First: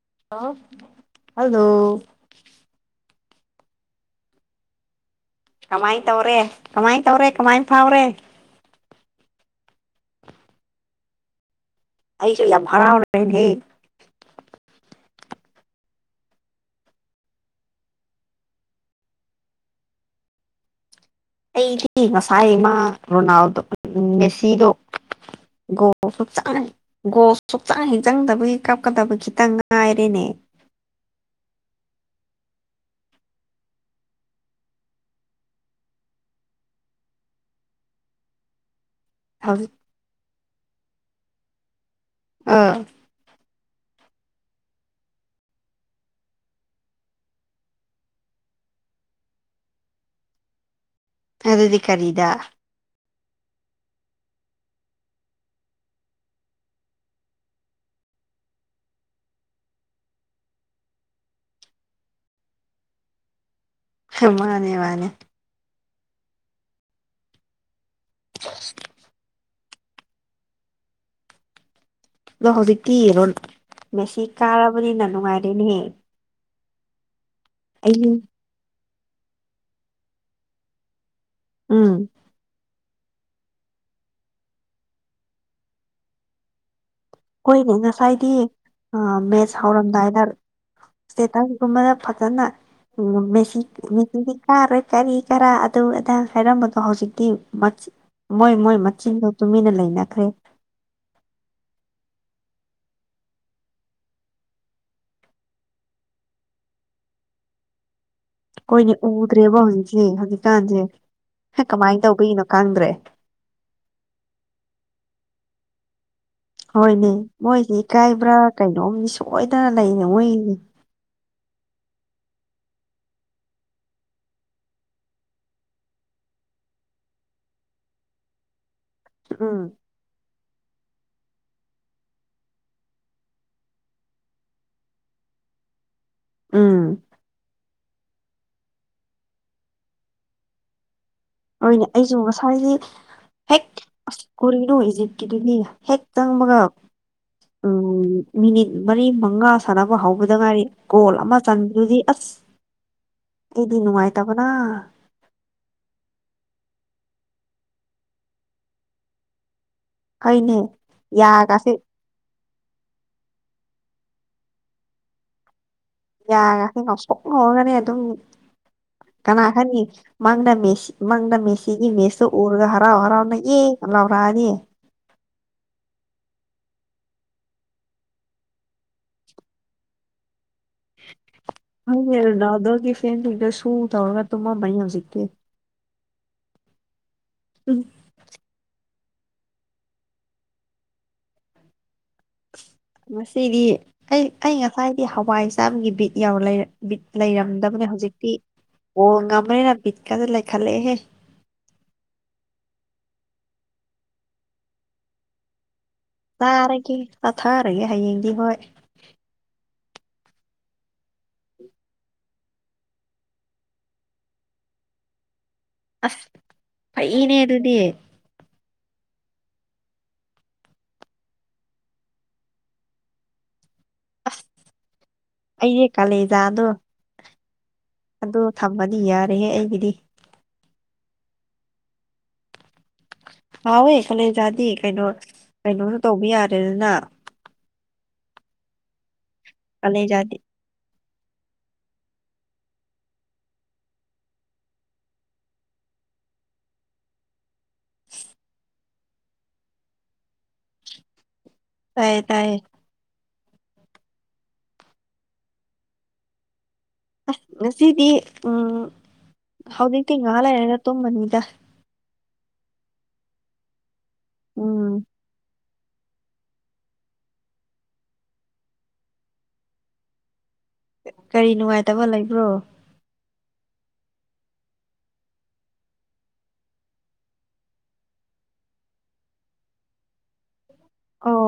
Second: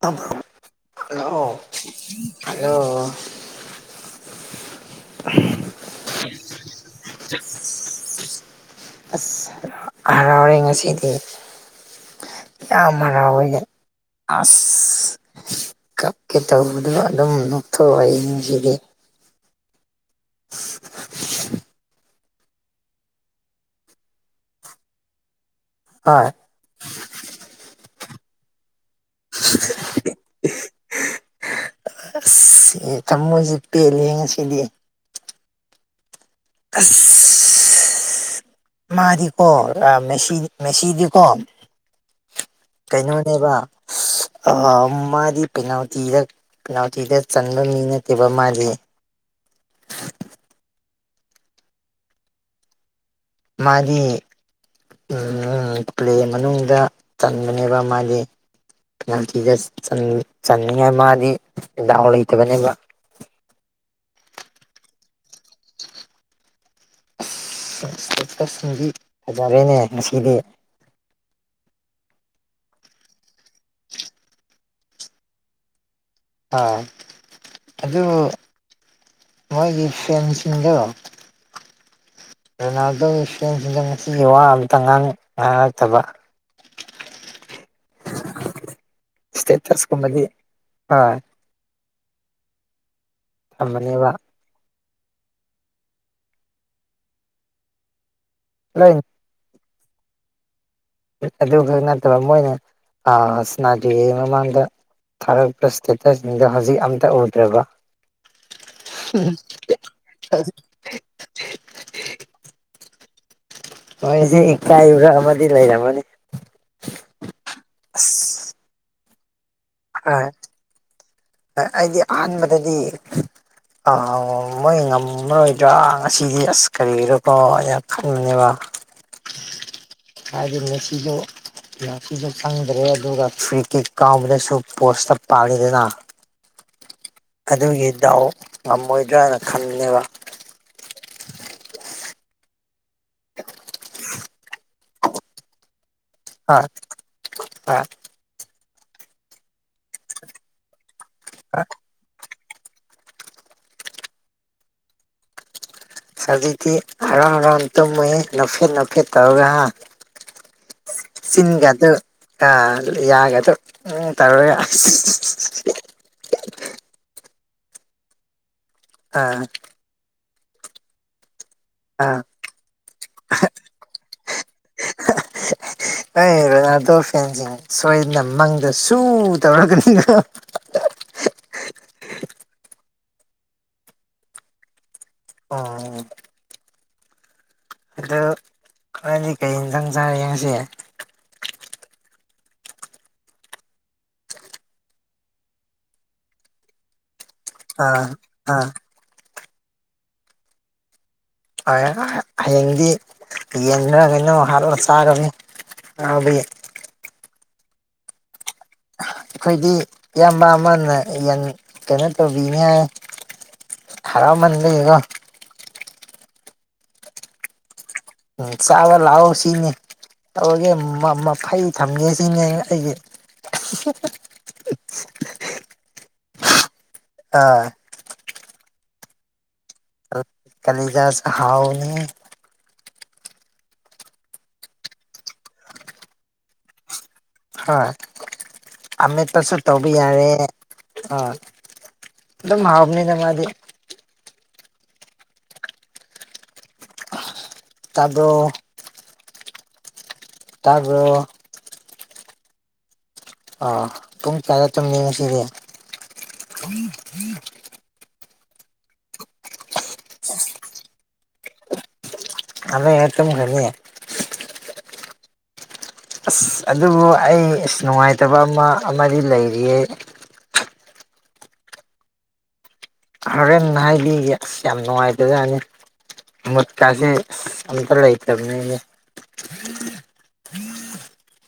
ꯇꯧꯕ꯭ꯔꯣ ꯑꯣ hello hello ꯀꯃꯥꯏ ꯇꯧꯔꯦ ꯀꯃꯥꯏ ꯇꯧꯔꯦ ꯀꯃꯥꯏ ꯐꯥꯎꯔꯦ ꯑꯁ ꯍꯔꯥꯎꯔꯦ ꯉꯁꯤꯗꯤ ꯑꯩꯁꯨ ꯌꯥꯝ ꯍꯔꯥꯎꯔꯦꯅꯦꯍꯦ ꯍꯔꯥꯎꯑꯦ ꯑꯁ ꯀꯞꯀꯦ ꯇꯧꯕꯗꯣ ꯑꯗꯨꯝ ꯅꯣꯛꯊꯣꯛꯑꯦ ꯉꯁꯤꯗꯤ [inaudible] ꯑꯩꯗꯤ ꯉꯁꯥꯏꯃ ꯔꯣꯅꯥꯜꯗꯣ ꯃꯦꯁꯤꯗꯣ ꯒꯣꯜ ꯍꯣꯏ ꯁꯨꯛꯆꯪ ꯒꯣꯜ ꯁꯨꯛꯆꯪ ꯍꯦꯛ ꯆꯪꯗꯕꯒꯤ ꯀꯞꯀꯗꯕꯒꯤ ꯈꯤꯇꯪ ꯉꯥꯏꯔꯤꯅꯦ ꯑꯦ ꯊꯃꯣꯏꯁꯤ ꯄꯦꯜꯂꯦꯍꯦ ꯉꯁꯤꯗꯤ ꯃꯥꯗꯤꯀꯣ ꯍꯧꯖꯤꯛ ꯑꯥ ꯃꯦꯁꯤꯗꯤ ꯃꯦꯁꯤꯗꯤꯀꯣ ꯑꯥ ꯀꯩꯅꯣꯅꯦꯕ [inaudible] ꯑꯥ ꯃꯥꯗꯤ ꯄꯦꯅꯥꯜꯇꯤꯗ ꯄꯦꯅꯥꯜꯇꯤꯗ ꯆꯟꯕ ꯃꯤ ꯅꯠꯇꯦꯕ ꯃꯥꯗꯤ [inaudible] ꯑꯗꯨꯗꯤ ꯀꯔꯤꯗ ꯃꯥꯗꯤ ꯎꯝ ꯄ꯭ꯂꯦ ꯃꯅꯨꯡꯗ ꯆꯟꯕꯅꯦꯕ ꯃꯥꯗꯤ ꯄꯦꯅꯥꯜꯇꯤꯗ ꯆꯟꯅꯤꯡꯉꯥꯏ ꯃꯥꯗꯤ ꯗꯥꯎ ꯂꯩꯇꯕꯅꯦꯕ ꯃꯥꯅꯦ ꯃꯥꯅꯦ ꯗꯤ ꯐꯖꯔꯦꯅꯦ ꯉꯁꯤꯗꯤ ꯑꯗꯣ ꯍꯧꯖꯤꯛꯇꯤ ꯔꯣꯟ ꯃꯦꯁꯤ ꯀꯥꯔꯕꯅꯤꯅ ꯅꯨꯡꯉꯥꯏꯔꯦꯅꯍꯦ ꯍꯥ ꯑꯗꯨ ꯃꯣꯏꯒꯤ ꯐꯦꯟꯁꯤꯡꯗꯣ ꯎꯝ ꯔꯣꯅꯥꯜꯗꯣꯒꯤ ꯐꯦꯟꯁꯤꯗꯣ ꯉꯁꯤꯒꯤ ꯋꯥ ꯑꯃꯇ ꯉꯥꯡ ꯉꯥꯡꯉꯛꯇꯕ ꯈꯣꯏꯒꯤ ꯉꯁꯥꯏꯗꯤ ꯑꯥ ꯃꯦꯠꯁ ꯍꯧꯔꯝꯗꯥꯏꯗ ꯏꯁꯇꯦꯇꯁꯀꯨꯝꯕꯗꯤ ꯍꯣꯏ ꯏꯁꯇꯦꯇꯁꯒꯨꯝꯕꯗ ꯐꯖꯅ ꯎꯝ ꯃꯦꯁꯤ ꯊꯝꯕꯅꯦꯕ ꯃꯦꯁꯤꯗꯤ ꯀꯥꯔꯣꯏ ꯀꯔꯤ ꯀꯔꯥ ꯑꯗꯨ ꯑꯗ ꯍꯥꯏꯔꯝꯕꯗꯣ ꯍꯧꯖꯤꯛꯇꯤ ꯃꯆꯤ ꯃꯣꯏ ꯃꯣꯏ ꯂꯣꯏ ꯃꯆꯤꯟꯗꯨ ꯇꯨꯃꯤꯟꯅ ꯂꯩꯅꯈ꯭ꯔꯦ ꯑꯗꯨ ꯈꯛ ꯅꯠꯇꯕ ꯃꯣꯏꯅ ꯑꯥ ꯁꯅꯥꯗꯔ꯭ꯤꯉꯩ ꯃꯃꯥꯡꯗ ꯊꯥꯒꯠꯄ ꯏꯁꯇꯦꯇꯁꯁꯤꯡꯗꯣ ꯍꯧꯖꯤꯛ ꯑꯝꯇ ꯎꯗ꯭ꯔꯕ ꯍꯣꯏꯅꯦ ꯎꯗ꯭ꯔꯦꯕ ꯍꯧꯖꯤꯛꯁꯤ ꯍꯧꯖꯤꯛꯀꯥꯟꯁꯦ ꯀꯃꯥꯏꯅ ꯇꯧꯕꯒꯤꯅꯣ ꯈꯪꯗ꯭ꯔꯦ ꯃꯣꯏꯁꯦ ꯏꯀꯥꯏꯕꯔꯥ ꯑꯃꯗꯤ ꯂꯩꯔꯝꯃꯅꯤ ꯍꯣꯏꯅꯦ ꯃꯣꯏꯁꯦ ꯏꯀꯥꯏꯕ꯭ꯔꯥ ꯑꯁ ꯀꯩꯅꯣꯝꯅꯤ ꯁꯣꯏꯗꯅ ꯂꯩꯅꯦ ꯃꯣꯏ ꯑꯥ ꯑꯩꯗꯤ ꯑꯍꯥꯟꯕꯗꯗꯤ ꯑꯥ ꯃꯣꯏ ꯉꯝꯃꯔꯣꯏꯗ꯭ꯔꯥ ꯉꯁꯤꯗꯤ ꯑꯁ ꯀꯔꯤꯒꯤꯔ꯭ꯀꯣ ꯑꯩꯅ ꯈꯟꯕꯅꯦꯕ ꯎꯝ ꯑꯩꯗꯤ ꯉꯁꯤꯗꯣ ꯉꯁꯤꯗꯣ ꯆꯪꯗ꯭ꯔꯦ ꯑꯗꯨꯒ ꯐ꯭ꯔꯤ ꯀꯤꯛ ꯀꯥꯎꯕꯗꯁꯨ ꯄꯣꯁꯇ ꯄꯥꯜꯂꯤꯗꯅ ꯎꯝ ꯑꯗꯨꯒꯤ ꯗꯥꯎ ꯉꯝꯃꯣꯏꯗ꯭ꯔꯥꯅ ꯈꯟꯕꯅꯦꯕ ꯍꯣꯏꯅꯦ ꯑꯩꯖꯨ ꯉꯁꯥꯏꯗꯤ ꯍꯦꯛ ꯑꯁ ꯀꯣꯔꯤꯅꯣ ꯏꯖꯤꯞꯀꯤꯗꯨꯗꯤ ꯍꯦꯛ ꯍꯥ ꯆꯪꯕꯒ ꯍꯥ ꯎꯝ ꯃꯤꯅꯤꯠ ꯃꯔꯤ ꯃꯉꯥ ꯁꯥꯟꯅꯕ ꯍꯧꯕꯗ ꯉꯥꯏꯔꯤ ꯒꯣꯜ ꯑꯃ ꯍꯥ ꯆꯟꯕꯗꯨꯗꯤ ꯑꯁ ꯑꯩꯗꯤ ꯅꯨꯡꯉꯥꯏꯇꯕꯅ ꯍꯧꯖꯤꯛꯇꯤ ꯍꯔꯥꯎ ꯍꯔꯥꯎꯅ ꯇꯨꯝꯃꯦꯍꯦ ꯅꯣꯛꯐꯦꯠ ꯅꯣꯛꯐꯦꯠ ꯇꯧꯔꯜ ꯍꯥ ꯐꯩꯅꯦ ꯌꯥꯒꯥꯁꯦ ꯆꯤꯟꯒꯗꯨ ꯑꯥ ꯌꯥꯒꯗꯣ ꯎꯝ ꯇꯧꯔꯒ ꯑꯁ [unintelligible] ꯑꯣꯒꯅꯤ ꯑꯗꯨꯝ ꯑꯥ ꯀꯅꯥ ꯈꯪꯅꯤ ꯃꯪꯗ ꯃꯦꯁꯤ ꯃꯪꯗ ꯃꯦꯁꯤ ꯁꯤꯒꯤ ꯑꯥ ꯃꯦꯁꯇꯨ ꯎꯔꯒ ꯍꯔꯥꯎ ꯍꯔꯥꯎ ꯅ ꯌꯦ ꯂꯥꯎꯔꯥꯑꯅꯤ [inaudible] ꯅꯩ ꯔꯣꯅꯥꯜꯗꯣ ꯐꯦꯟꯁꯤꯡ ꯁꯣꯏꯗꯅ ꯃꯪꯗ ꯁꯨ ꯇꯧꯔꯛꯒꯅꯤꯀꯣ [unintelligible] ꯅꯪꯒꯤ ꯔꯣꯅꯥꯜꯗꯣꯒꯤ ꯐꯦꯟꯁꯤꯡꯗꯣ ꯁꯨ ꯇꯧꯔꯒ ꯇꯨꯃꯝꯃꯅꯤ ꯍꯧꯖꯤꯛ ꯑꯣ ꯑꯗꯣ ꯅꯣꯏꯗꯤ ꯀꯩ ꯍꯦꯟꯖꯥꯡ ꯆꯥꯔꯒꯦ ꯉꯁꯤ ꯉꯁꯤꯗꯤ ꯑꯩ ꯑꯩ ꯉꯁꯥꯏꯗꯤ ꯍꯋꯥꯏ ꯆꯥꯕꯒꯤ ꯕꯤꯠ ꯌꯥꯎ ꯂꯩ ꯕꯤꯠ ꯂꯩꯔꯝꯗꯕꯅꯦ ꯑꯥ ꯍꯧꯖꯤꯛꯇꯤ ꯑꯥ ꯕꯣꯜ ꯉꯝꯕꯩꯔ ꯕꯤꯠꯀꯥꯖꯦ ꯂꯩꯈꯠꯂꯛꯑꯦꯍꯦ ꯍꯣꯏ ꯍꯌꯦꯡꯗꯤ ꯌꯦꯟꯔ ꯀꯩꯅꯣ ꯍꯥꯠꯂ ꯆꯥꯒꯅꯤ ꯆꯥꯔꯒꯦ ꯆꯥꯊꯔꯒꯦ ꯍꯌꯦꯡꯗꯤ ꯍꯣꯏ ꯑꯈꯣꯏꯗꯤ ꯏꯌꯥꯝꯕ ꯑꯃꯅ ꯌꯦꯟ ꯀꯩꯅꯣ ꯇꯧꯕꯤꯅꯤ ꯍꯥꯏ ꯍꯔꯥꯎꯃꯟꯕꯒꯤꯀꯣ ꯑꯁ ꯐꯩꯅꯦ ꯑꯗꯨꯗꯤ ꯎꯝ ꯆꯥꯕ ꯂꯥꯛꯑꯣ ꯁꯤꯅꯤ ꯇꯧꯔꯒꯦ ꯃ ꯃꯐꯩ ꯊꯝꯒꯦ ꯁꯤꯅꯦ ꯑꯩꯅ ꯑꯩꯒꯤ [unintelligible] ꯑꯁ ꯑꯩꯖꯦ ꯀꯂꯦꯖꯥꯗꯣ ꯑꯥ ꯑꯗꯣ ꯊꯝꯃꯗꯤ ꯌꯥꯔꯦꯍꯦ ꯑꯩꯒꯤ ꯀ ꯀꯂꯤꯖꯥꯁ ꯍꯥꯎꯅꯤꯍꯦ ꯍꯥꯎꯋꯦ ꯀꯣꯂꯦꯖꯥꯗꯤ ꯀꯩꯅꯣ ꯀꯩꯅꯣꯁꯨ ꯇꯧꯕ ꯌꯥꯔꯦꯗꯅ ꯍꯣꯏ ꯑꯃꯦꯠꯄꯁꯨ ꯇꯧꯕ ꯌꯥꯔꯦ ꯀꯥꯂꯦꯟꯖꯥꯗꯤ ꯑꯥ ꯑꯗꯨꯝ ꯍꯥꯥꯎꯕꯅꯦꯗ ꯃꯥꯗꯤ ꯇꯥꯕ꯭ꯔꯣ ꯇꯥꯕ꯭ꯔꯣ ꯇꯥꯏꯌꯦ ꯇꯥꯏꯌꯦ ꯑꯥ ꯄꯨꯡ ꯀꯌꯥꯗ ꯇꯨꯝꯃꯤ ꯉꯁꯤꯗꯤ ꯑꯁ ꯉꯁꯤꯗꯤ ꯎꯝ ꯍꯧꯖꯤꯛꯇꯤ ꯉꯍꯥꯛ ꯂꯩꯔꯒ ꯇꯨꯝꯃꯅꯤꯗ ꯉꯥꯛ ꯂꯩꯔ ꯇꯨꯝꯈ꯭ꯔꯅꯤ ꯎꯝ ꯑꯁ ꯑꯗꯨꯕꯨ ꯑꯩ ꯑꯁ ꯅꯨꯡꯉꯥꯏꯇꯕ ꯑꯃ ꯑꯃꯗꯤ ꯂꯩꯔꯤꯌꯦ ꯀꯔꯤ ꯅꯨꯡꯉꯥꯏꯇꯕ ꯂꯩꯕ꯭ꯔꯣ ꯍꯣꯔꯦꯟ ꯍꯥꯏꯕꯤꯒꯦ ꯑꯁ ꯌꯥꯝ ꯅꯨꯡꯉꯥꯏꯇꯖꯅꯤ ꯃꯨꯠꯀꯁꯦ ꯑꯁ ꯑꯝꯇ ꯂꯩꯇꯝꯅꯦꯍꯦ ꯑꯣ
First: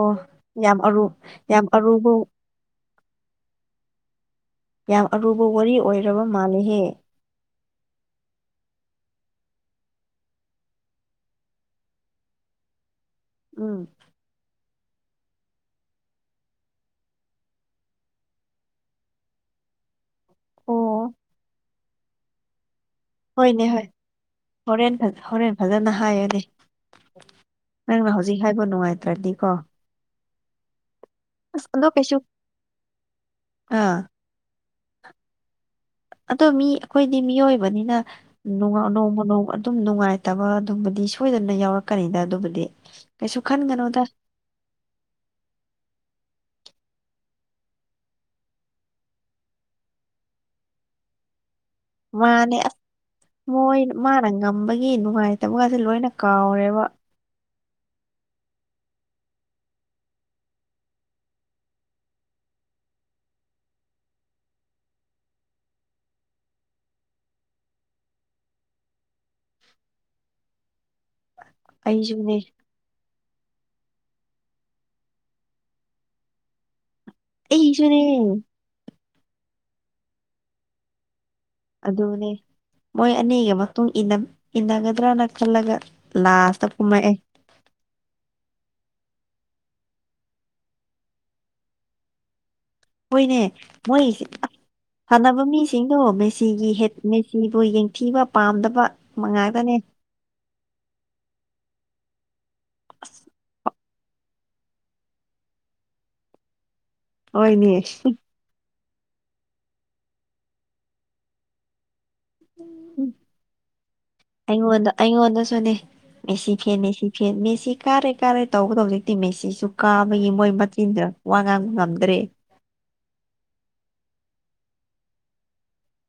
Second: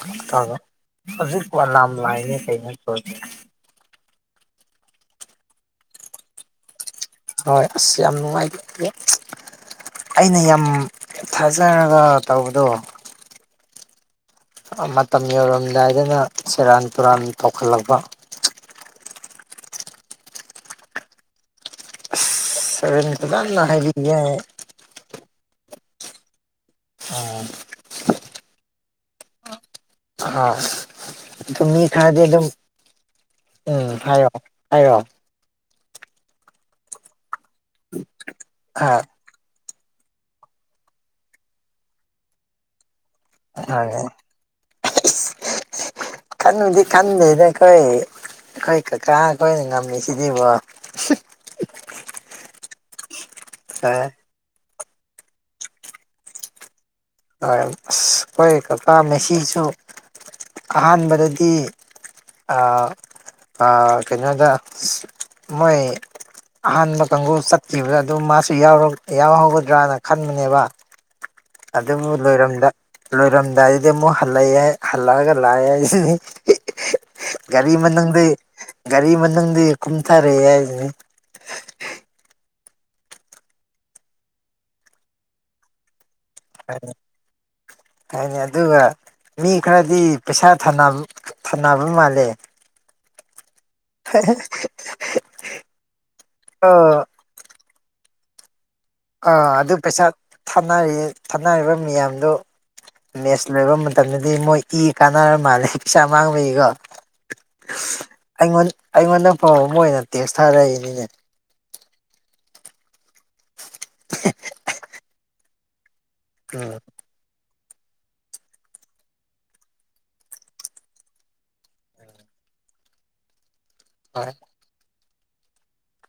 ꯌꯥꯝ ꯑꯔꯨ ꯌꯥꯝ ꯑꯔꯨꯕ [unintelligible] ꯌꯥꯝ ꯑꯔꯨꯕ ꯋꯥꯔꯤ ꯑꯣꯏꯔꯕ ꯃꯥꯂꯦꯍꯦ ꯍꯣꯏ ꯑꯁ ꯌꯥꯝ ꯅꯨꯡꯉꯥꯏꯇꯦ ꯑꯩꯅ ꯌꯥꯝ ꯊꯥꯖꯔꯒ ꯇꯧꯕꯗꯣ ꯎꯝ ꯑꯥ ꯃꯇꯝ ꯌꯧꯔꯝꯗꯥꯏꯗꯅ ꯁꯦꯔꯥꯟ ꯇꯨꯔꯥꯟ ꯇꯧꯈꯠꯂꯛꯄ ꯑꯣ ꯑꯁ ꯍꯣꯔꯦꯟ ꯐꯖꯅ ꯍꯣꯏꯅꯦ ꯍꯣꯏ ꯍꯥꯏꯕꯤꯒꯦ ꯍꯣꯔꯦꯟ ꯐ ꯍꯣꯔꯦꯟ ꯐꯖꯅ ꯍꯥꯏꯌꯣꯅꯦ ꯎꯝ ꯅꯪꯅ ꯍꯧꯖꯤꯛ ꯍꯥꯏꯕ ꯅꯨꯡꯉꯥꯏꯇ꯭ꯔꯗꯤꯀꯣ ꯑꯥ ꯑꯁ ꯑꯗꯨꯝ ꯃꯤ ꯑꯗꯣ ꯀꯩꯁꯨ ꯈꯔꯗꯤ ꯑꯗꯨꯝ ꯎꯝ ꯑꯥ ꯍꯥꯏꯌꯣ ꯍꯥꯏꯌꯣ ꯑꯗꯣ ꯃꯤ ꯑꯩꯈꯣꯏꯗꯤ ꯃꯤꯑꯣꯏꯕꯅꯤꯅ ꯅꯣꯡꯉ ꯑꯥ ꯅꯣꯡꯃ ꯅꯣꯡꯃ ꯑꯗꯨꯝ ꯅꯨꯡꯉꯥꯏꯇꯕ ꯑꯗꯨꯝꯕꯗꯤ ꯁꯣꯏꯗꯅ ꯌꯥꯎꯔꯛꯀꯅꯤꯗ ꯑꯗꯨꯕꯨꯗꯤ ꯀꯩꯁꯨ ꯈꯟꯒꯅꯣꯗ ꯍꯥꯏ ꯈꯟꯕꯨꯗꯤ ꯈꯟꯗꯦꯗ ꯑꯈꯣꯏ ꯑꯈꯣꯏ ꯀꯥꯀꯥ ꯈꯣꯏꯅ ꯉꯝꯃꯤ ꯁꯤꯗꯤꯕꯣ ꯃꯥꯅꯦ ꯑꯁ ꯃꯣꯏ ꯑꯁ ꯃꯥꯅ ꯉꯝꯕꯒꯤ ꯅꯨꯡꯉꯥꯏꯇꯕꯒꯁꯦ ꯂꯣꯏꯅ ꯀꯥꯎꯔꯦꯕ ꯑꯔ ꯑꯁ ꯑꯩꯈꯣꯏ ꯀꯀꯥ ꯃꯦꯁꯤꯁꯨ ꯑꯍꯥꯟꯕꯗꯗꯤ ꯑꯥ ꯑꯥ ꯀꯩꯅꯣꯗ ꯃꯣꯏ ꯑꯍꯥꯟꯕ ꯀꯥꯡꯒꯨ ꯆꯠꯈꯤꯕꯗ ꯑꯗꯨꯝ ꯃꯥꯁꯨ ꯌꯥꯎꯔꯛ ꯌꯥꯎꯍꯧꯒꯗ꯭ꯔꯅ ꯈꯟꯕꯅꯦꯕ ꯑꯗꯨꯕꯨ ꯑꯩꯁꯨꯅꯦ ꯂꯣꯏꯔꯝꯗ ꯂꯣꯏꯔꯝ ꯗꯥꯏꯗ ꯃꯨ ꯍꯜꯂꯥꯏ ꯍꯜꯂꯒ ꯂꯥꯏ ꯍꯥꯏꯁꯤꯅꯤ ꯒꯥꯔꯤ ꯑꯩꯁꯨꯅꯦ ꯃꯅꯨꯡꯗꯩ ꯒꯥꯔꯤ ꯃꯅꯨꯡꯗꯤ ꯀꯨꯝꯊꯔꯛꯑꯦ ꯍꯥꯏꯖꯤꯅꯤ ꯑꯗꯨꯅꯦ ꯃꯣꯏ ꯑꯅꯤꯒꯤ ꯃꯇꯨꯡ ꯏꯅꯞ ꯏꯟꯅꯒꯗ꯭ꯔꯅ ꯈꯜꯂꯒ ꯂꯥꯁꯇ ꯍꯥꯏ ꯀꯨꯝꯃꯛꯑꯦ ꯍꯥꯏꯅꯦ ꯑꯗꯨꯒ ꯃꯤ ꯈꯔꯗꯤ ꯄꯩꯁꯥ ꯊꯥꯅꯞ ꯊꯥꯟꯅꯕ ꯃꯥꯜꯂꯦ ꯍꯣꯏꯅꯦ ꯃꯣꯏꯒꯤꯁꯦ ꯊꯥꯟꯅꯕ ꯃꯤꯁꯤꯡꯗꯣ ꯑ ꯃꯦꯁꯤꯒꯤ ꯍꯦꯠ ꯃꯦꯁꯤꯕꯨ ꯌꯦꯡꯊꯤꯕ ꯄꯥꯝꯗꯕ ꯑꯥ ꯃꯉꯥꯛꯇꯅꯦ ꯑꯗꯨ ꯄꯩꯁꯥ ꯊꯥꯅꯔꯤꯌꯦ ꯊꯥꯅꯔꯤꯕ ꯃꯤꯌꯥꯝꯗꯨ ꯑꯁ ꯃꯦꯠꯁ ꯂꯣꯏꯕ ꯃꯇꯝꯗꯗꯤ ꯃꯣꯏ ꯏ ꯀꯥꯟꯅꯔ ꯃꯥꯜꯂꯦ ꯄꯩꯁꯥ ꯃꯥꯡꯕꯒꯤꯀꯣ ꯑꯣꯏꯅꯦ ꯑꯩꯉꯣꯟ ꯑꯩꯉꯣꯟꯗ ꯐꯥꯎ ꯃꯣꯏꯅ ꯇꯦꯛꯁ ꯊꯥꯔꯛꯏꯅꯤꯅꯦ ꯑꯩꯉꯣꯟꯗ ꯑꯩꯉꯣꯟꯗꯁꯨꯅꯦ ꯃꯦꯁꯤ ꯐꯦꯟ ꯎꯝ ꯃꯦꯁꯤ ꯐꯦꯟ ꯃꯦꯁꯤ ꯀꯥꯔꯦ ꯀꯥꯔꯦ ꯇꯧꯕꯒꯗ ꯍꯧꯖꯤꯛꯇꯤ ꯃꯦꯁꯤꯁꯨ ꯀꯥꯕꯒꯤ ꯃꯣꯏ ꯃꯆꯤꯟꯗꯨꯅ ꯋꯥ ꯉꯥꯡꯕ ꯉꯝꯗ꯭ꯔꯦ ꯍꯣꯏ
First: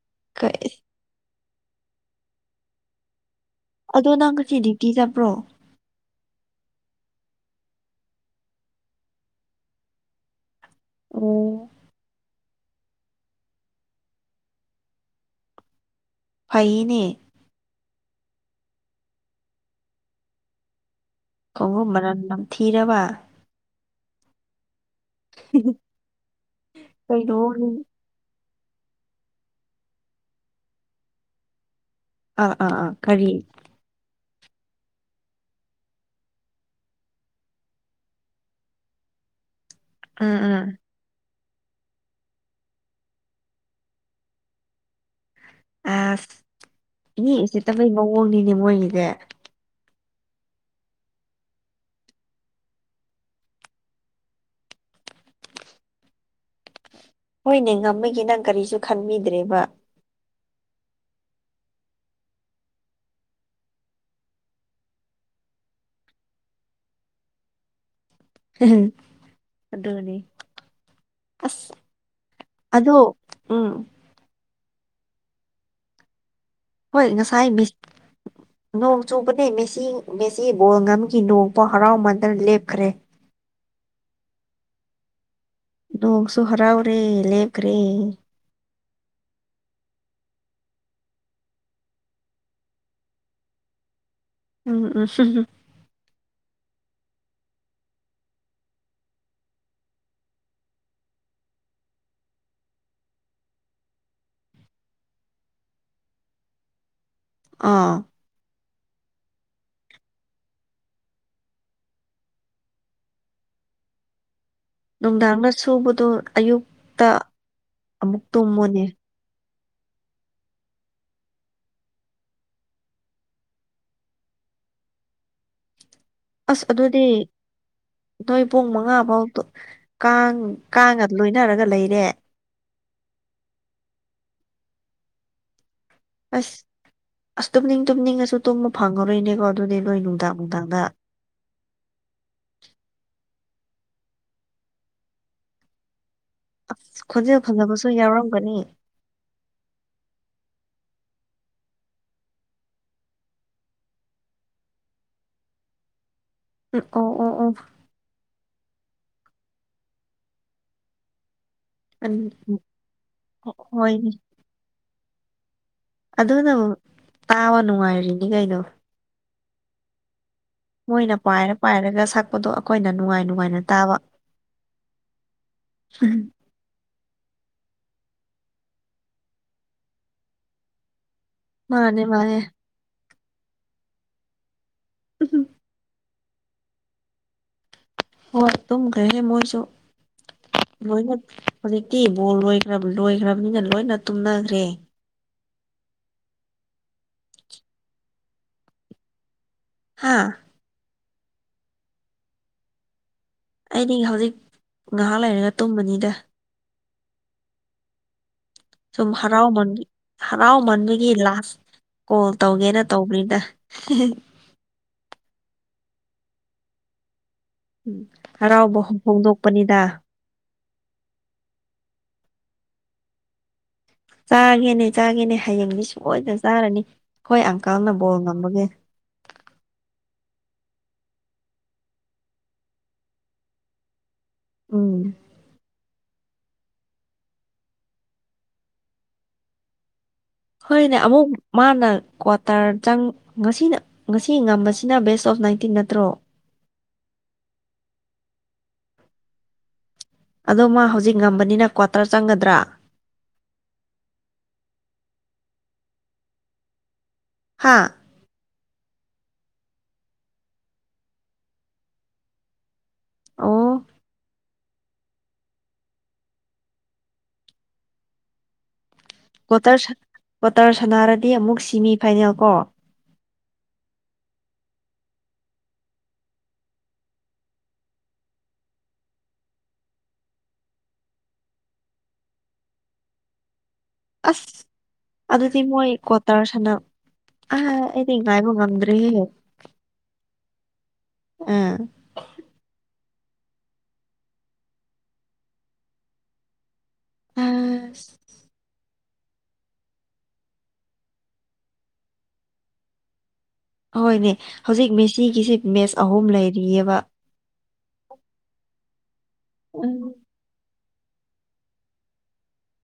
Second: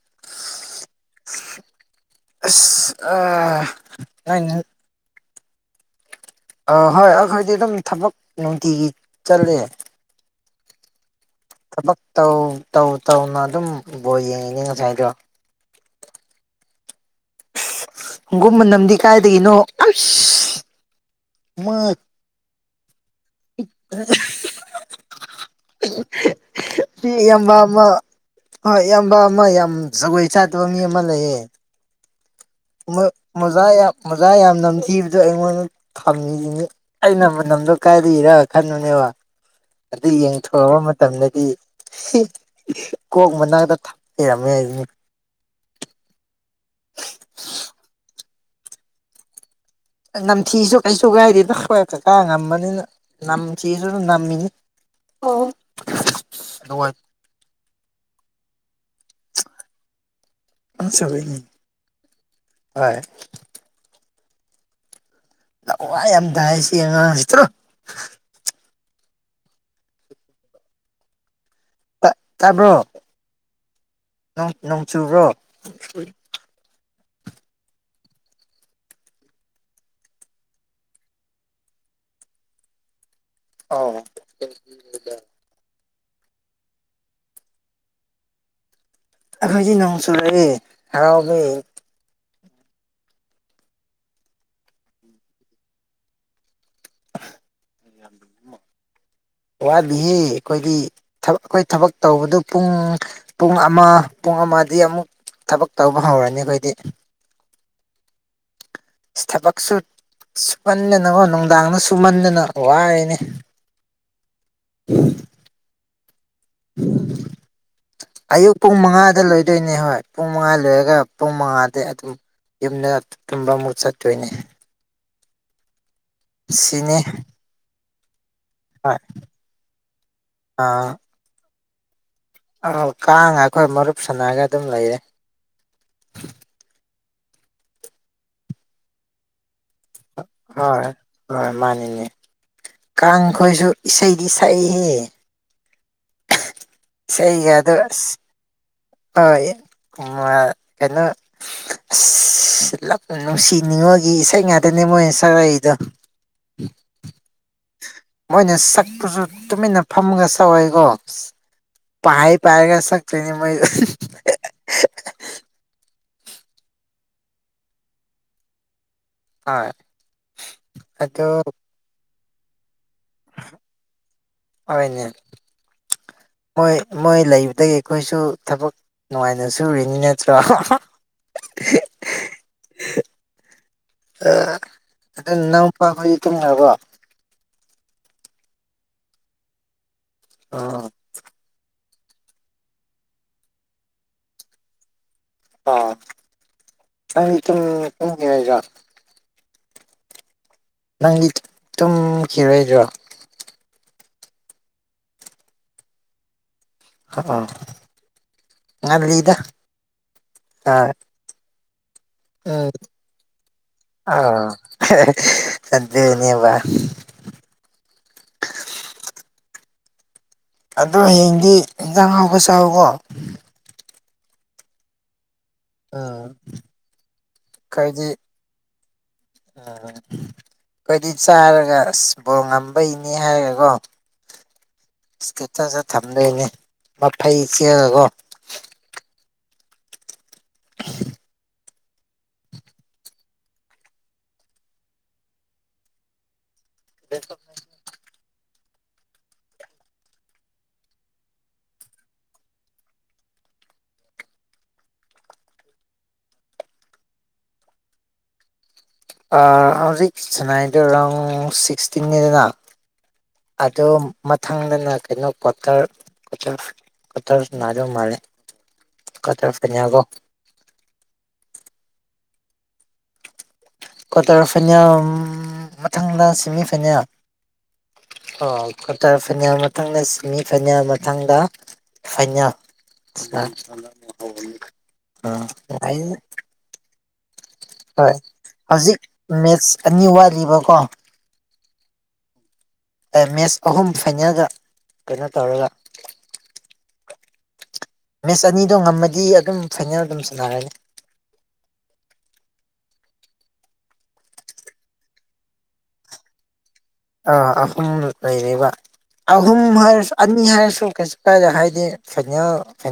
[unintelligible] ꯑꯁ ꯑ ꯑꯗꯣ ꯅꯪ ꯉꯁꯤ ꯗ꯭ꯌꯨꯇꯤ ꯆꯠꯕ꯭ꯔꯣ ꯑ ꯍꯣꯏ ꯑꯩꯈꯣꯏꯗꯤ ꯑꯗꯨꯝ ꯊꯕꯛ ꯅꯨꯡꯇꯤꯒꯤ ꯆꯠꯂꯦ ꯑꯣ ꯊꯕꯛ ꯇꯧ ꯇꯧꯅ ꯑꯗꯨꯝ ꯕꯣꯜ ꯌꯦꯡꯉꯤꯅꯦ ꯉꯁꯥꯏꯗꯣ ꯐꯩꯌꯦꯅꯦ ꯍꯪꯒꯨꯝ ꯃꯅꯝꯗꯤ ꯀꯥꯏꯗꯒꯤꯅꯣ ꯑꯁ ꯃꯥ ꯈꯣꯡꯉꯨꯞ ꯃꯅꯝ ꯅꯝꯊꯤꯔꯕ ꯀꯩꯅꯣ ꯏꯌꯥꯝꯕ ꯑꯃ ꯍꯣꯏ ꯏꯌꯥꯝꯕ ꯑꯃ ꯌꯥꯝ ꯖꯒꯣꯏ ꯆꯥꯗꯕ ꯃꯤ ꯑꯃ ꯂꯩꯌꯦ ꯑꯥ ꯑꯥ ꯑꯥ ꯃꯣ ꯀꯔꯤ ꯃꯣꯖꯥ ꯌꯥꯝ ꯃꯣ ꯃꯣꯖꯥ ꯌꯥꯝ ꯅꯝꯊꯤꯕꯗꯣ ꯑꯩꯉꯣꯟꯗ ꯊꯝꯃꯤꯁꯤꯅꯤ ꯑꯩꯅ ꯃꯅꯝꯗꯣ ꯀꯥꯏꯗ ꯏꯔ ꯈꯟꯕꯅꯦꯕ [inaudible] ꯑꯗꯨ ꯎꯝ ꯌꯦꯡꯊꯣꯛꯑꯕ ꯃꯇꯝꯗꯗꯤ ꯀꯣꯛ ꯃꯅꯥꯛꯇ ꯊꯝ ꯂꯩꯔꯝꯃꯦ ꯍꯥꯏꯁꯤꯅꯤ ꯑꯁ ꯃꯤ ꯎꯁꯤꯠꯇꯕꯩ ꯃꯑꯣꯡꯅꯤꯅꯦ ꯃꯣꯏꯒꯤꯁꯦ ꯅꯝꯊꯤꯁꯨ ꯀꯩꯁꯨ ꯀꯥꯏꯗꯦ ꯅ ꯍꯣꯏ ꯀꯀꯥ ꯉꯝꯕꯅꯤꯅ ꯅꯝꯊꯤꯁꯨ ꯑꯗꯨ ꯅꯝꯃꯤꯅꯤ ꯍꯣꯏ ꯑꯗꯣ ꯍꯣꯏꯅꯦ ꯉꯝꯕꯒꯤ ꯅꯪ ꯀꯔꯤꯁꯨ ꯈꯟꯕꯤꯗ꯭ꯔꯦꯕ [unintelligible] ꯂꯋꯥꯏ ꯌꯥꯝ ꯇꯥꯏꯁꯤ ꯑꯉꯥꯡꯁꯤ ꯆꯠꯂꯨ [unintelligible] ꯑꯗꯨꯗꯅꯤ ꯑꯁ ꯑꯗꯨ ꯎꯝ ꯑꯥ ꯅꯣꯡ ꯆꯨꯕ꯭ꯔꯣ ꯍꯣꯏ ꯉꯁꯥꯏ ꯃꯤꯁ ꯅꯣꯡ ꯆꯨꯕꯅꯦ ꯃꯦꯁꯤ ꯃꯦꯁꯤ ꯕꯣꯜ ꯉꯝꯈꯤ ꯅꯣꯡꯕꯨꯛ ꯍꯔꯥꯎꯃꯥꯟꯗꯅ ꯂꯦꯞꯈ꯭ꯔꯦ ꯑꯥꯎ [unintelligible] ꯅꯣꯡꯁꯨ ꯍꯔꯥꯎꯔꯦ ꯂꯦꯞꯈ꯭ꯔꯦ ꯑꯩꯈꯣꯏꯗꯤ ꯅꯣꯡ ꯆꯨꯔꯛ ꯑꯦ ꯍꯔꯥꯎꯕꯩ ꯎꯝ ꯎꯝ [unintelligible] [unintelligible] ꯋꯥꯠꯂꯤ ꯑꯩꯈꯣꯏꯒꯤ ꯑꯩꯈꯣꯏ ꯊꯕꯛ ꯇꯧꯕꯗꯨ ꯄꯨꯡ ꯄꯨꯡ ꯑꯃ ꯄꯨꯡ ꯑꯃꯗꯒꯤ ꯑꯃꯨꯛ ꯊꯕꯛ ꯇꯧꯕ ꯍꯧꯔꯅꯤ ꯑꯩꯈꯣꯏꯗꯤ ꯑꯥ ꯊꯕꯛꯁꯨ ꯁꯨꯃꯟꯗꯅꯀꯣ ꯅꯨꯡꯗꯥꯡꯗ ꯁꯨꯃꯟꯗꯅ ꯋꯥꯔꯦꯅꯦ ꯅꯨꯡꯗꯥꯡꯅ ꯁꯨꯕꯗꯣ ꯑꯌꯨꯛꯇ ꯑꯃꯨꯛ ꯑꯌꯨꯛ ꯄꯨꯡ ꯇꯨꯝꯃꯣꯅꯦ [unintelligible] ꯍꯣꯏ ꯄꯨꯡ ꯃꯉꯥ ꯂꯣꯏꯔꯒ ꯄꯨꯡ ꯃꯉꯥꯗꯒꯤ ꯑꯗꯨꯝ ꯌꯨꯝꯗ ꯇꯨꯝꯕ ꯑꯃꯨꯛ ꯆꯠꯇꯣꯏꯅꯦ ꯑꯁ ꯁꯤꯅꯤ ꯑꯗꯨꯗꯤ ꯅꯣꯏ ꯄꯨꯡ ꯃꯉꯥ ꯍꯣꯏ ꯕꯥꯎꯇꯨ ꯀꯥꯡ ꯀꯥꯡꯉ ꯂꯣꯏꯅꯔꯒ ꯂꯩꯔꯦ꯫ ꯑ ꯀꯥꯡꯒ ꯑꯩꯈꯣꯏ ꯃꯔꯨꯞ ꯁꯅꯔꯒ ꯑꯗꯨꯝ ꯂꯩꯔꯦ꯫ ꯑꯁ ꯑꯁ ꯇꯨꯝꯅꯤꯡ ꯇꯨꯝꯅꯤꯡꯉꯁꯨ ꯇꯨꯝꯕ ꯐꯪꯉꯔꯣꯏꯅꯦꯀꯣ꯫ ꯑꯗꯨꯗꯤ ꯅꯣꯏ ꯅꯨꯡꯗꯥꯡ ꯅꯨꯡꯗꯥꯡꯗ ꯍꯣꯏ ꯍꯣꯏ ꯃꯥꯅꯤꯅꯦ꯫ ꯀꯥꯡꯈꯣꯏꯁꯨ ꯏꯁꯩꯗꯤ ꯁꯛꯏꯍꯦ꯫ ꯈꯣꯟꯖꯦꯜ ꯁꯩꯒ ꯑꯗꯨ ꯐꯖꯕꯁꯨ ꯑꯁ ꯌꯥꯎꯔꯝꯒꯅꯤ ꯍꯣꯏ ꯃꯥ ꯀꯩꯅꯣ ꯑꯁ ꯂꯞ ꯅꯨꯡꯁꯤꯅꯤꯡꯉꯣꯒꯤ ꯏꯁꯩ ꯉꯥꯛꯇꯅꯦ ꯃꯣꯏꯅ ꯁꯥꯔꯛꯏꯗꯣ ꯑꯣ ꯑꯣ ꯑꯣ ꯑꯗꯨꯁꯨ ꯇꯨꯃꯤꯟꯅ ꯐꯝꯃꯒ ꯁꯛꯑꯣꯏꯀꯣ ꯎꯝ ꯄꯥꯏꯔ ꯄꯥꯏꯔꯒ ꯁꯛꯇꯣꯏꯅꯤ ꯃꯣꯏ ꯍꯣꯏꯅꯦ ꯑꯗꯨꯅꯕꯨ ꯇꯥꯕ ꯅꯨꯡꯉꯥꯏꯔꯤꯅꯤ ꯀꯩꯅꯣ ꯇꯥꯢ ꯃꯣꯏꯅ ꯄꯥꯏꯔ ꯄꯥꯏꯔꯒ ꯁꯛꯄꯗꯣ ꯑꯩꯈꯣꯏ ꯑꯩꯈꯣꯏꯅ ꯅꯨꯡꯉꯥꯏ ꯅꯨꯡꯉꯥꯏꯅ ꯇꯥꯕ ꯍꯣꯏꯅꯦ ꯃꯣꯏ ꯃꯣꯏ ꯂꯩꯕꯗꯒꯤ ꯑꯩꯈꯣꯏꯁꯨ ꯊꯕꯛ ꯅꯨꯡꯉꯥꯏꯅ ꯁꯨꯔꯤꯅꯤ ꯅꯠꯇ꯭ꯔꯣ ꯃꯥꯅꯦ ꯃꯥꯅꯦ [unintelligible] ꯇꯨꯝꯈꯔꯕꯣ ꯍꯣꯏ ꯇꯨꯝꯈ꯭ꯔꯦ ꯃꯣꯏꯁꯨ ꯂꯣꯏꯅ ꯍꯧꯖꯤꯛ ꯇꯤ ꯕꯣꯜ ꯂꯣꯏꯈ꯭ꯔ ꯂꯣꯏꯈ꯭ꯔꯕꯅꯤꯅ ꯂꯣꯏꯅ ꯇꯨꯝꯅꯈ꯭ꯔꯦ ꯑ ꯑꯩ ꯇꯨꯝꯅꯤꯡꯉꯦ ꯅꯪ ꯇꯨꯝꯈꯤꯔꯣꯢꯗꯔꯣ ꯍꯥꯥ ꯅꯪꯗꯤ ꯇꯨꯝꯈꯤꯔꯣꯏꯗ꯭ꯔꯣ ꯃꯤ ꯍꯧꯖꯤꯛ ꯉꯥꯏꯍꯥꯛ ꯂꯩꯔꯒ ꯇꯨꯝꯃꯅꯤꯗ ꯑ ꯑꯥ ꯁꯨꯝ ꯍꯔꯥꯎꯝꯟ ꯑ ꯍꯔꯥꯎꯃꯟꯕꯒꯤ ꯂꯥꯁ ꯀꯣꯜ ꯎꯝ ꯇꯧꯒꯦꯅ ꯇꯧꯕꯅꯤꯗ ꯑꯥ ꯑꯗꯨꯅꯦꯕ ꯎꯝ ꯍꯔꯥꯎꯕ ꯐꯣꯡꯗꯣꯛꯄꯅꯤꯗ ꯑꯗꯣ ꯍꯌꯦꯡꯗꯤ ꯏꯟꯖꯥꯡ ꯑꯍꯥꯎꯕ ꯆꯥꯎꯀꯣ ꯆꯥꯒꯦꯅꯦ ꯆꯥꯒꯦꯅꯦ ꯍꯌꯦꯡꯗꯤ ꯎꯝ ꯁꯣꯏꯗꯅ ꯆꯥꯔꯅꯤ ꯑꯈꯣꯏ ꯑꯪꯀꯜꯅ ꯕꯣꯜ ꯑꯩꯈꯣꯏꯗꯤ ꯉꯝꯕꯒꯤ ꯑꯈꯣꯏꯗꯤ ꯆꯥꯔꯒ ꯑꯁ ꯕꯣꯜ ꯉꯝꯕꯩꯅꯤ ꯍꯥꯏꯔꯒꯀꯣ ꯎꯝ ꯢꯁꯇꯦꯇꯁꯒ ꯊꯝ ꯗꯣꯢꯅꯦ ꯃꯐꯩ ꯆꯤꯛꯑꯒꯀꯣ ꯍꯣꯢꯅꯦ ꯑꯃꯨꯛ ꯃꯥꯅ ꯀ꯭ꯋꯥꯇꯔ ꯆꯪ ꯉꯁꯤꯅ ꯉꯁꯤ ꯉꯝꯕꯁꯤꯅ ꯕꯦꯁ ꯑꯣꯐ ꯅꯥꯏꯟꯇꯤꯟ ꯅꯠꯇ꯭ꯔꯣ [unintelligible] ꯑꯗꯣ ꯃꯥ ꯍꯧꯖꯤꯛ ꯉꯝꯕꯅꯤꯅ ꯀ꯭ꯋꯥꯇꯔ ꯆꯪꯒꯗ꯭ꯔꯥ ꯍꯥꯥ ꯑꯥ ꯍꯧꯖꯤꯛ ꯁꯥꯅꯩꯗꯣ ꯔꯥꯎꯟ ꯁꯤꯛꯁꯇꯤꯟꯅꯤꯗꯅ ꯑꯣ ꯑꯗꯣ ꯃ ꯊꯪꯗꯅ ꯀꯩꯅꯣ ꯀ꯭ꯋꯥꯇꯔ ꯀ꯭ꯇꯔ ꯀ꯭ꯇꯔ ꯁꯟꯅꯥꯗꯣꯏ ꯃꯥꯜꯂꯦ ꯀ꯭ꯋꯥꯇꯔ ꯀꯋꯥ꯭ꯇꯔ ꯐꯥꯏꯅꯦꯜꯀꯣ ꯀ꯭ꯋꯥꯇꯔ ꯁꯅꯥꯔꯗꯤ ꯑꯃꯨꯛ ꯁꯤꯃꯤ ꯐꯥꯏꯅꯦꯜ ꯀꯣ ꯀꯋꯥꯇꯔ ꯐꯥꯢꯅꯦꯜ ꯃꯊꯪꯗ ꯁꯤꯃꯤ ꯐꯥꯢꯅꯦꯜ ꯑꯣ ꯀ꯭ꯋꯥꯇꯔ ꯐꯥꯏꯅꯦꯜ ꯃꯊꯪꯗ ꯁꯤꯃꯤ ꯐꯥꯏꯅꯦꯜ ꯃꯊꯪꯗ ꯐꯥꯢꯅꯦꯜ ꯑꯁ [unintelligible] ꯑꯥ ꯑꯩꯗꯤ ꯉꯥꯏꯕ ꯍꯧꯖꯤꯛ ꯉꯝꯗ꯭ꯔꯦꯍꯦ ꯃꯦꯠꯁ ꯑꯅꯤ ꯋꯥꯠꯂꯤꯕꯀꯣ ꯑꯥ ꯃꯦꯠꯁ ꯑꯍꯨꯝ ꯐꯥꯏꯅꯦꯜꯗ ꯀꯩꯅꯣ ꯇꯧꯔꯒ ꯎꯝ ꯃꯦꯠꯁ ꯑꯅꯤꯗꯣ ꯉꯝꯃ ꯒꯤ ꯑꯗꯨꯝ ꯐꯥꯢꯅꯦꯜ ꯑꯗꯨꯝ ꯁꯅꯔꯅꯤ ꯍꯣꯏꯅꯦ ꯍꯧꯖꯤꯛ ꯃꯦꯁꯤꯒꯤꯁꯦ ꯃꯦꯠꯁ ꯑꯍꯨꯝ ꯂꯩꯔꯤ ꯑꯥ ꯑꯍꯨꯝ ꯂꯩꯔꯤꯕ ꯑꯍꯨꯝ ꯎꯝ ꯍꯥꯏꯔꯁꯨ ꯑꯅꯤ ꯍꯥꯏꯔꯁꯨ ꯀꯩꯁꯨ ꯀꯥꯏꯗꯦ ꯍꯥꯏꯗꯤ ꯐꯥꯢꯅꯦꯜ ꯐꯥꯢꯅꯦꯜ